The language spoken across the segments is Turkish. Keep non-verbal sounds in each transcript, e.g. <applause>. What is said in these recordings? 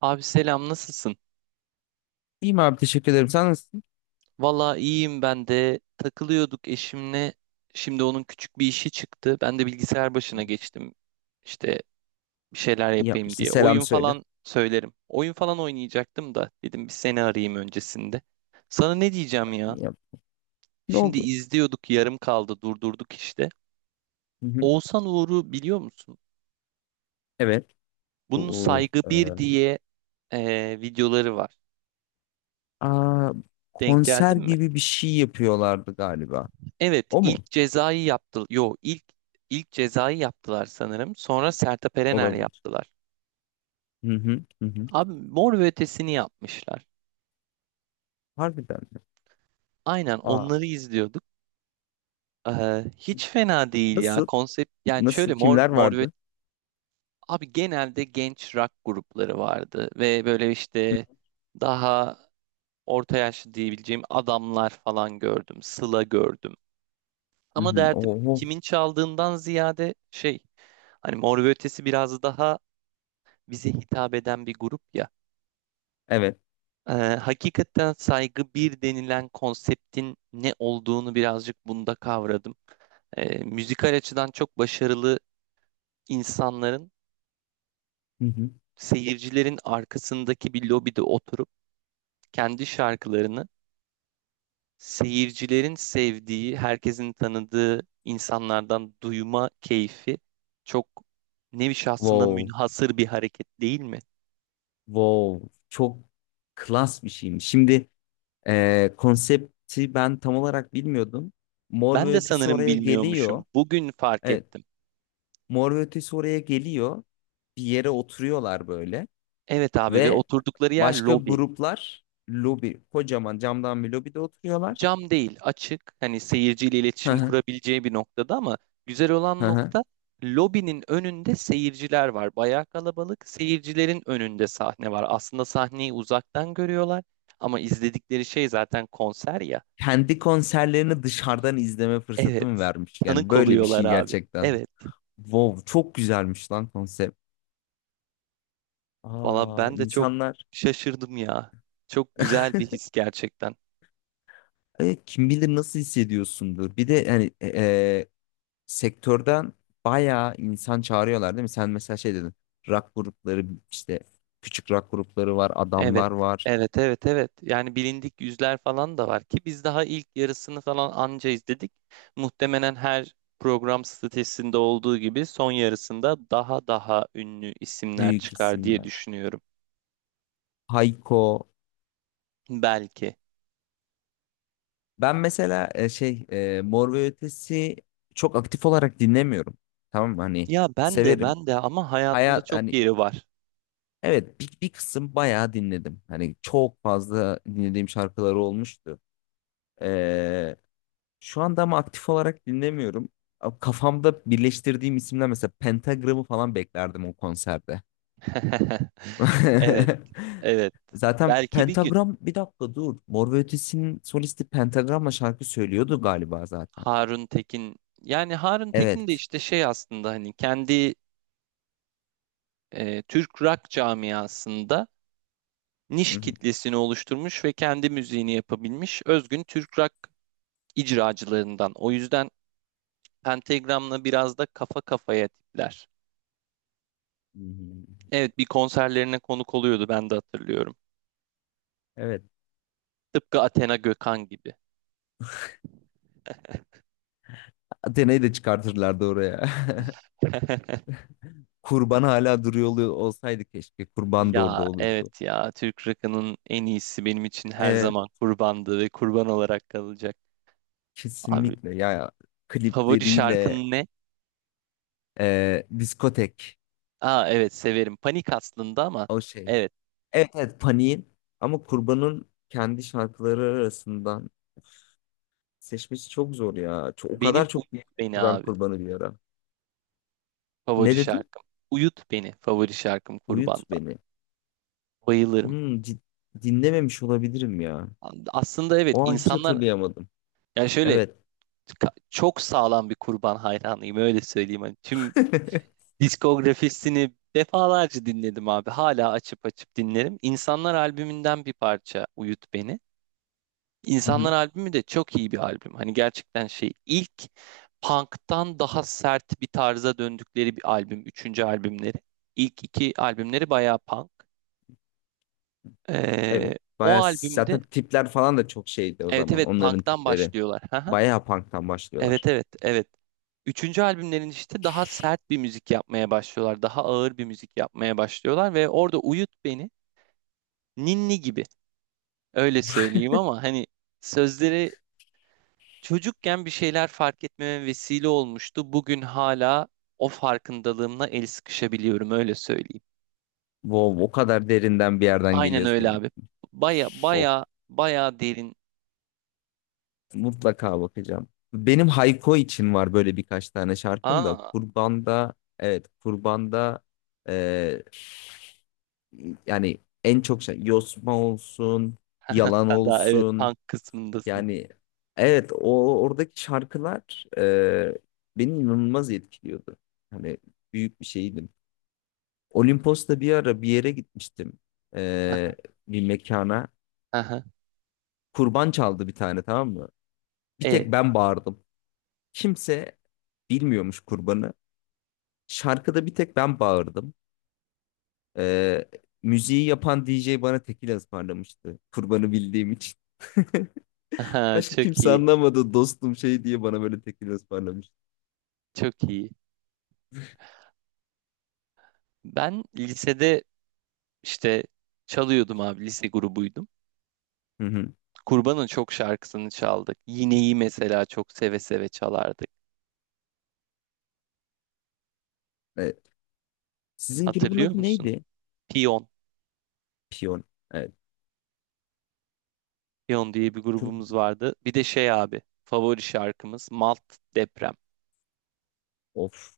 Abi selam nasılsın? İyiyim abi teşekkür ederim. Sen nasılsın? Valla iyiyim ben de takılıyorduk eşimle. Şimdi onun küçük bir işi çıktı. Ben de bilgisayar başına geçtim. İşte bir şeyler İyi yapayım yapmışsın. diye. Selam Oyun söyle. falan söylerim. Oyun falan oynayacaktım da dedim bir seni arayayım öncesinde. Sana ne diyeceğim ya? İyi yap- Ne Şimdi oldu? izliyorduk yarım kaldı durdurduk işte. Hı hı. Oğuzhan Uğur'u biliyor musun? Evet. Bunun Bu, Saygı bir diye videoları var. aa, Denk konser geldin mi? gibi bir şey yapıyorlardı galiba. Evet, O ilk mu? cezayı yaptı. Yo, ilk cezayı yaptılar sanırım. Sonra Sertab Erener Olabilir. yaptılar. Hı hı. Hı hı. Abi Mor ve Ötesi'ni yapmışlar. Harbiden mi? Aynen onları Aa, izliyorduk. Hiç fena değil ya nasıl? konsept. Yani şöyle Nasıl? Mor Kimler Mor ve vardı? abi genelde genç rock grupları vardı ve böyle işte daha orta yaşlı diyebileceğim adamlar falan gördüm. Sıla gördüm. Hı Ama hı. derdim Oho. kimin çaldığından ziyade şey, hani Mor ve Ötesi biraz daha bize hitap eden bir grup ya. Evet. Hakikaten saygı bir denilen konseptin ne olduğunu birazcık bunda kavradım. Müzikal açıdan çok başarılı insanların, Hı hı. seyircilerin arkasındaki bir lobide oturup kendi şarkılarını seyircilerin sevdiği, herkesin tanıdığı insanlardan duyma keyfi, çok nevi şahsına Wow. münhasır bir hareket değil mi? Wow. Çok klas bir şeymiş. Şimdi konsepti ben tam olarak bilmiyordum. Mor Ben ve de Ötesi sanırım oraya geliyor. bilmiyormuşum. Bugün fark Evet. ettim. Mor ve Ötesi oraya geliyor. Bir yere oturuyorlar böyle. Evet abi, ve Ve oturdukları yer başka lobi. gruplar kocaman camdan bir lobide oturuyorlar. Cam değil, açık. Hani seyirciyle Hı iletişim hı, kurabileceği bir noktada, ama güzel hı olan hı. nokta, lobinin önünde seyirciler var. Bayağı kalabalık. Seyircilerin önünde sahne var. Aslında sahneyi uzaktan görüyorlar ama izledikleri şey zaten konser ya. Kendi konserlerini dışarıdan izleme fırsatı Evet. vermiş? Yani Tanık böyle bir oluyorlar şey abi. gerçekten. Evet. Wow, çok güzelmiş lan konsept. Valla Aa, ben de çok insanlar şaşırdım ya. Çok güzel bir his gerçekten. Kim bilir nasıl hissediyorsundur. Bir de yani sektörden bayağı insan çağırıyorlar değil mi? Sen mesela şey dedin. Rock grupları işte küçük rock grupları var, Evet, adamlar var, evet, evet, evet. Yani bilindik yüzler falan da var ki biz daha ilk yarısını falan anca izledik. Muhtemelen her program statüsünde olduğu gibi son yarısında daha daha ünlü isimler büyük çıkar diye isimler. düşünüyorum. Hayko. Belki. Ben mesela şey Mor ve Ötesi çok aktif olarak dinlemiyorum. Tamam mı? Hani Ya ben de severim. ben de ama hayatımda Hayat çok hani yeri var. evet bir kısım bayağı dinledim. Hani çok fazla dinlediğim şarkıları olmuştu. Şu anda ama aktif olarak dinlemiyorum. Kafamda birleştirdiğim isimler mesela Pentagram'ı falan beklerdim o konserde. <laughs> Evet, evet. <laughs> Zaten Belki bir gün Pentagram bir dakika dur. Mor ve Ötesi'nin solisti Pentagram'la şarkı söylüyordu galiba zaten. Harun Tekin. Yani Harun Tekin de Evet. işte şey, aslında hani kendi Türk rock camiasında niş Hı hı. kitlesini oluşturmuş ve kendi müziğini yapabilmiş özgün Türk rock icracılarından. O yüzden Pentagram'la biraz da kafa kafaya tipler. Hı hı. Evet, bir konserlerine konuk oluyordu, ben de hatırlıyorum. Evet. Tıpkı Athena Gökhan gibi. Atena'yı da çıkartırlardı oraya. <laughs> <laughs> Kurban hala duruyor olsaydı keşke. Kurban da orada Ya olurdu. evet ya, Türk rock'ının en iyisi benim için her Evet. zaman Kurban'dı ve Kurban olarak kalacak. Abi Kesinlikle ya. favori Klipleriyle şarkın ne? Diskotek. Aa evet, severim. Panik aslında ama O şey. evet, Evet, evet. Paniğin ama Kurban'ın kendi şarkıları arasından seçmesi çok zor ya. Çok, o benim kadar Unut çok dinledim Beni ki ben abi. Kurban'ı bir ara. Favori Ne dedin? şarkım. Uyut beni favori şarkım Uyut Kurban'dan. beni. Bayılırım. Hmm, cid- dinlememiş olabilirim ya. Aslında evet O an hiç insanlar, hatırlayamadım. yani şöyle, Evet. Çok sağlam bir Kurban hayranıyım öyle söyleyeyim. Hani tüm <laughs> diskografisini defalarca dinledim abi. Hala açıp açıp dinlerim. İnsanlar albümünden bir parça Uyut beni. Hı İnsanlar hı, albümü de çok iyi bir albüm. Hani gerçekten şey, ilk punk'tan daha sert bir tarza döndükleri bir albüm. Üçüncü albümleri. İlk iki albümleri bayağı punk. Ee, evet. O Baya albümde zaten tipler falan da çok şeydi o evet zaman. evet, Onların punk'tan tipleri. başlıyorlar. <laughs> Haha. Bayağı punk'tan Evet başlıyorlar. evet evet. Üçüncü albümlerin işte daha sert bir müzik yapmaya başlıyorlar. Daha ağır bir müzik yapmaya başlıyorlar ve orada Uyut Beni ninni gibi, öyle söyleyeyim ama hani sözleri çocukken bir şeyler fark etmeme vesile olmuştu. Bugün hala o farkındalığımla el sıkışabiliyorum, öyle söyleyeyim. Wow, o kadar derinden bir yerden Aynen geliyor öyle senin. abi. Baya Of. baya baya derin. Mutlaka bakacağım. Benim Hayko için var böyle birkaç tane şarkım da Aa, Kurban'da, evet, Kurban'da, e, yani en çok şey Yosma olsun, Yalan <laughs> sen daha evet olsun, punk kısmındasın. yani evet o oradaki şarkılar beni inanılmaz etkiliyordu. Hani büyük bir şeydim. Olimpos'ta bir ara bir yere gitmiştim, e, bir mekana. Aha, Kurban çaldı bir tane tamam mı? Bir tek e, ben bağırdım. Kimse bilmiyormuş kurbanı. Şarkıda bir tek ben bağırdım. Ee, Müziği yapan DJ bana tekila ısmarlamıştı. Kurbanı bildiğim için. <laughs> aha, Başka çok kimse iyi, anlamadı dostum şey diye bana böyle tekila ısmarlamış. çok iyi. Ben lisede işte çalıyordum abi, lise grubuydum. Hı hı. Kurban'ın çok şarkısını çaldık. Yine'yi mesela çok seve seve çalardık. Evet. Sizin grubun Hatırlıyor adı musun? neydi? Piyon, Piyon. Evet. Piyon diye bir Tur- grubumuz vardı. Bir de şey abi, favori şarkımız Malt Deprem. Of.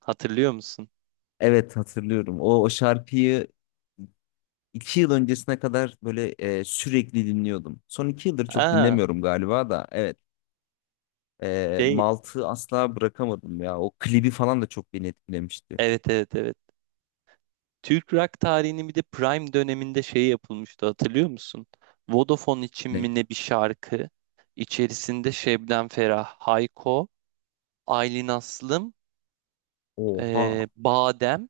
Hatırlıyor musun? Evet hatırlıyorum. O şarkıyı 2 yıl öncesine kadar böyle sürekli dinliyordum. Son 2 yıldır çok Aa, dinlemiyorum galiba da. Evet. Şey, Malt'ı asla bırakamadım ya. O klibi falan da çok beni etkilemişti. evet evet evet. Türk rock tarihinin bir de prime döneminde şey yapılmıştı, hatırlıyor musun? Vodafone için Ne? mi ne, bir şarkı içerisinde Şebnem Ferah, Hayko, Aylin Aslım, Oha. Badem,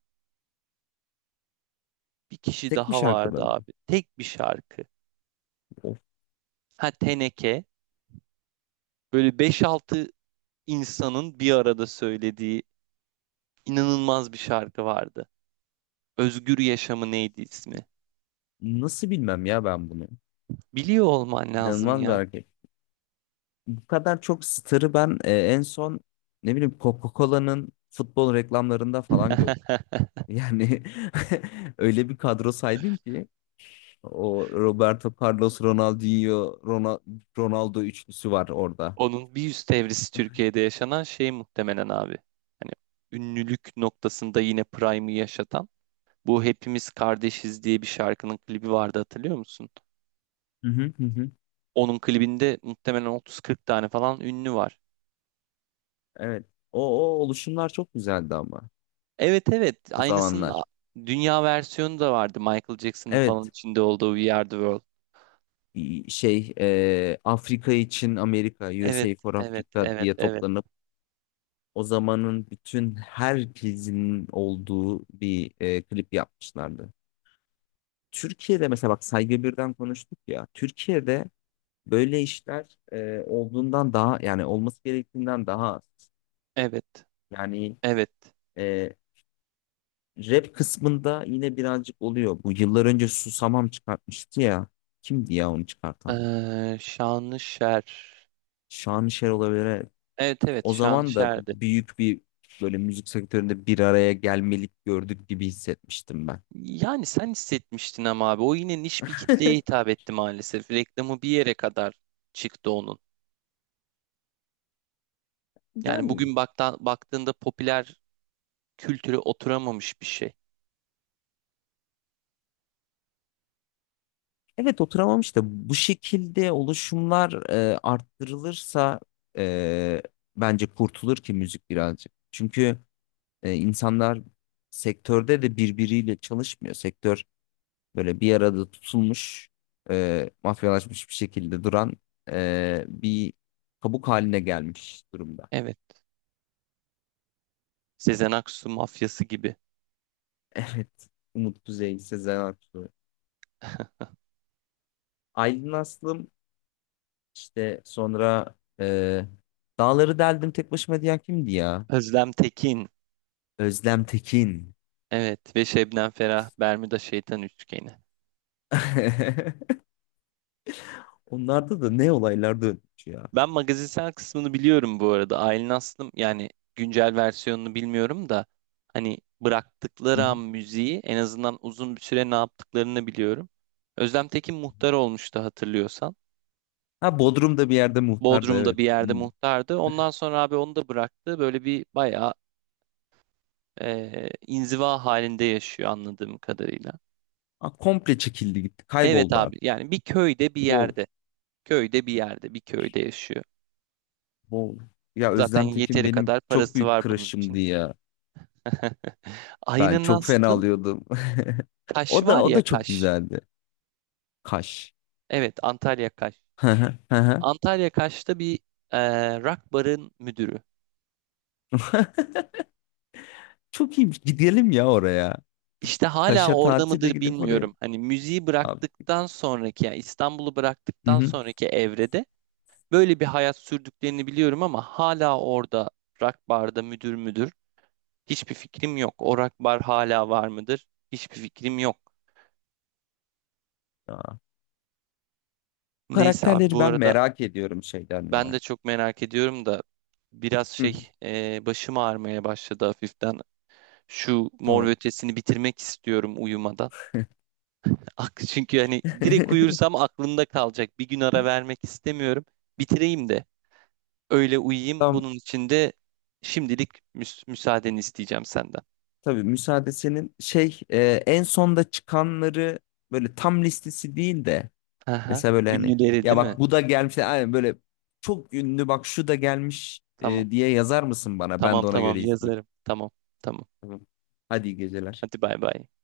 bir kişi Tek bir daha şarkıda vardı mı? abi. Tek bir şarkı. Of, Ha, Teneke. Böyle beş altı insanın bir arada söylediği inanılmaz bir şarkı vardı. Özgür Yaşamı, neydi ismi? nasıl bilmem ya ben bunu. Biliyor olman lazım İnanılmaz bir ya. hareket. Bu kadar çok starı ben en son ne bileyim Coca-Cola'nın futbol reklamlarında falan gördüm. <laughs> Yani <laughs> öyle bir kadro saydım ki o Roberto Carlos, Ronaldinho, Ronaldo üçlüsü var orada. Onun bir üst evresi Türkiye'de yaşanan şey muhtemelen abi. Hani ünlülük noktasında yine Prime'ı yaşatan bu Hepimiz Kardeşiz diye bir şarkının klibi vardı, hatırlıyor musun? Hı hı hı. Hı. Onun klibinde muhtemelen 30-40 tane falan ünlü var. Evet. O oluşumlar çok güzeldi ama Evet evet, o aynısının zamanlar. dünya versiyonu da vardı, Michael Jackson'ın falan Evet. içinde olduğu We Are The World. Şey Afrika için Amerika, Evet USA for evet Africa evet diye evet toplarını O zamanın bütün herkesin olduğu bir klip yapmışlardı. Türkiye'de mesela bak Saygı Birden konuştuk ya. Türkiye'de böyle işler olduğundan daha yani olması gerektiğinden daha az. evet Yani evet. e, rap kısmında yine birazcık oluyor. Bu yıllar önce Susamam çıkartmıştı ya. Kimdi ya onu çıkartan? Şanlışer. Şanışer olabilir. Evet. Evet evet, O zaman da Şanlışer'di. büyük bir böyle müzik sektöründe bir araya gelmelik gördük gibi hissetmiştim ben. Yani sen hissetmiştin ama abi, o yine niş bir kitleye <laughs> hitap etti maalesef. Reklamı bir yere kadar çıktı onun. Yani Yani, bugün baktığında popüler kültüre oturamamış bir şey. evet, oturamamış da bu şekilde oluşumlar arttırılırsa, e, bence kurtulur ki müzik birazcık. Çünkü insanlar sektörde de birbiriyle çalışmıyor. Sektör böyle bir arada tutulmuş, mafyalaşmış bir şekilde duran bir kabuk haline gelmiş durumda. <laughs> Evet. Sezen Aksu mafyası gibi. Evet. Umut Kuzey, Sezen Aksu. <laughs> Aylin Aslım işte sonra e, Dağları deldim tek başıma diyen kimdi ya? Özlem Tekin. Özlem Tekin. Evet, ve Şebnem Ferah Bermuda Şeytan Üçgeni. <laughs> Onlarda da ne olaylar dönmüş ya. Ben magazinsel kısmını biliyorum bu arada. Aylin Aslım yani güncel versiyonunu bilmiyorum da hani Hı bıraktıkları an hı. müziği, en azından uzun bir süre ne yaptıklarını biliyorum. Özlem Tekin muhtar olmuştu, hatırlıyorsan. Ha Bodrum'da bir yerde muhtardı Bodrum'da evet. bir yerde Hmm. muhtardı. Ondan sonra abi onu da bıraktı. Böyle bir bayağı inziva halinde yaşıyor, anladığım kadarıyla. Ha, komple çekildi gitti. Evet Kayboldu abi, artık. yani bir köyde bir Wow. yerde. Köyde bir yerde, bir köyde yaşıyor. Wow. Ya Zaten Özlem Tekin yeteri benim kadar çok parası büyük var bunun crush'ımdı için. ya. <laughs> Ben Aynen çok fena Aslım. alıyordum. <laughs> Kaş O da var o ya, da çok Kaş. güzeldi. Kaş. Evet, Antalya Kaş. <laughs> Hı hı, hı hı. Antalya Kaş'ta bir e, rock barın müdürü. <laughs> Çok iyiymiş. Gidelim ya oraya. İşte hala Kaş'a orada tatile mıdır, gidip oraya. bilmiyorum. Hani müziği Abi. bıraktıktan sonraki, yani İstanbul'u Hı bıraktıktan hı. sonraki evrede böyle bir hayat sürdüklerini biliyorum ama hala orada rock barda müdür. Hiçbir fikrim yok. O rock bar hala var mıdır? Hiçbir fikrim yok. Ya. Bu Neyse abi, bu karakterleri ben arada merak ediyorum şeyden ben ya. de çok merak ediyorum da biraz Hı. şey, başım ağrımaya başladı hafiften. Şu Mor ve Tamam. Ötesi'ni bitirmek istiyorum uyumadan. Çünkü hani direkt <laughs> uyursam aklımda kalacak. Bir gün ara vermek istemiyorum. Bitireyim de öyle uyuyayım. Tamam Bunun için de şimdilik müsaadeni isteyeceğim senden. tabii müsaade senin. Şey en sonda çıkanları böyle tam listesi değil de Aha. mesela böyle hani Ünlüleri ya değil mi? bak bu da gelmiş aynen böyle çok ünlü bak şu da gelmiş Tamam. Diye yazar mısın bana? Ben Tamam de ona tamam göre izleyeyim. yazarım. Tamam. Tamam. Tamam. Hadi iyi geceler. Hadi bay bay.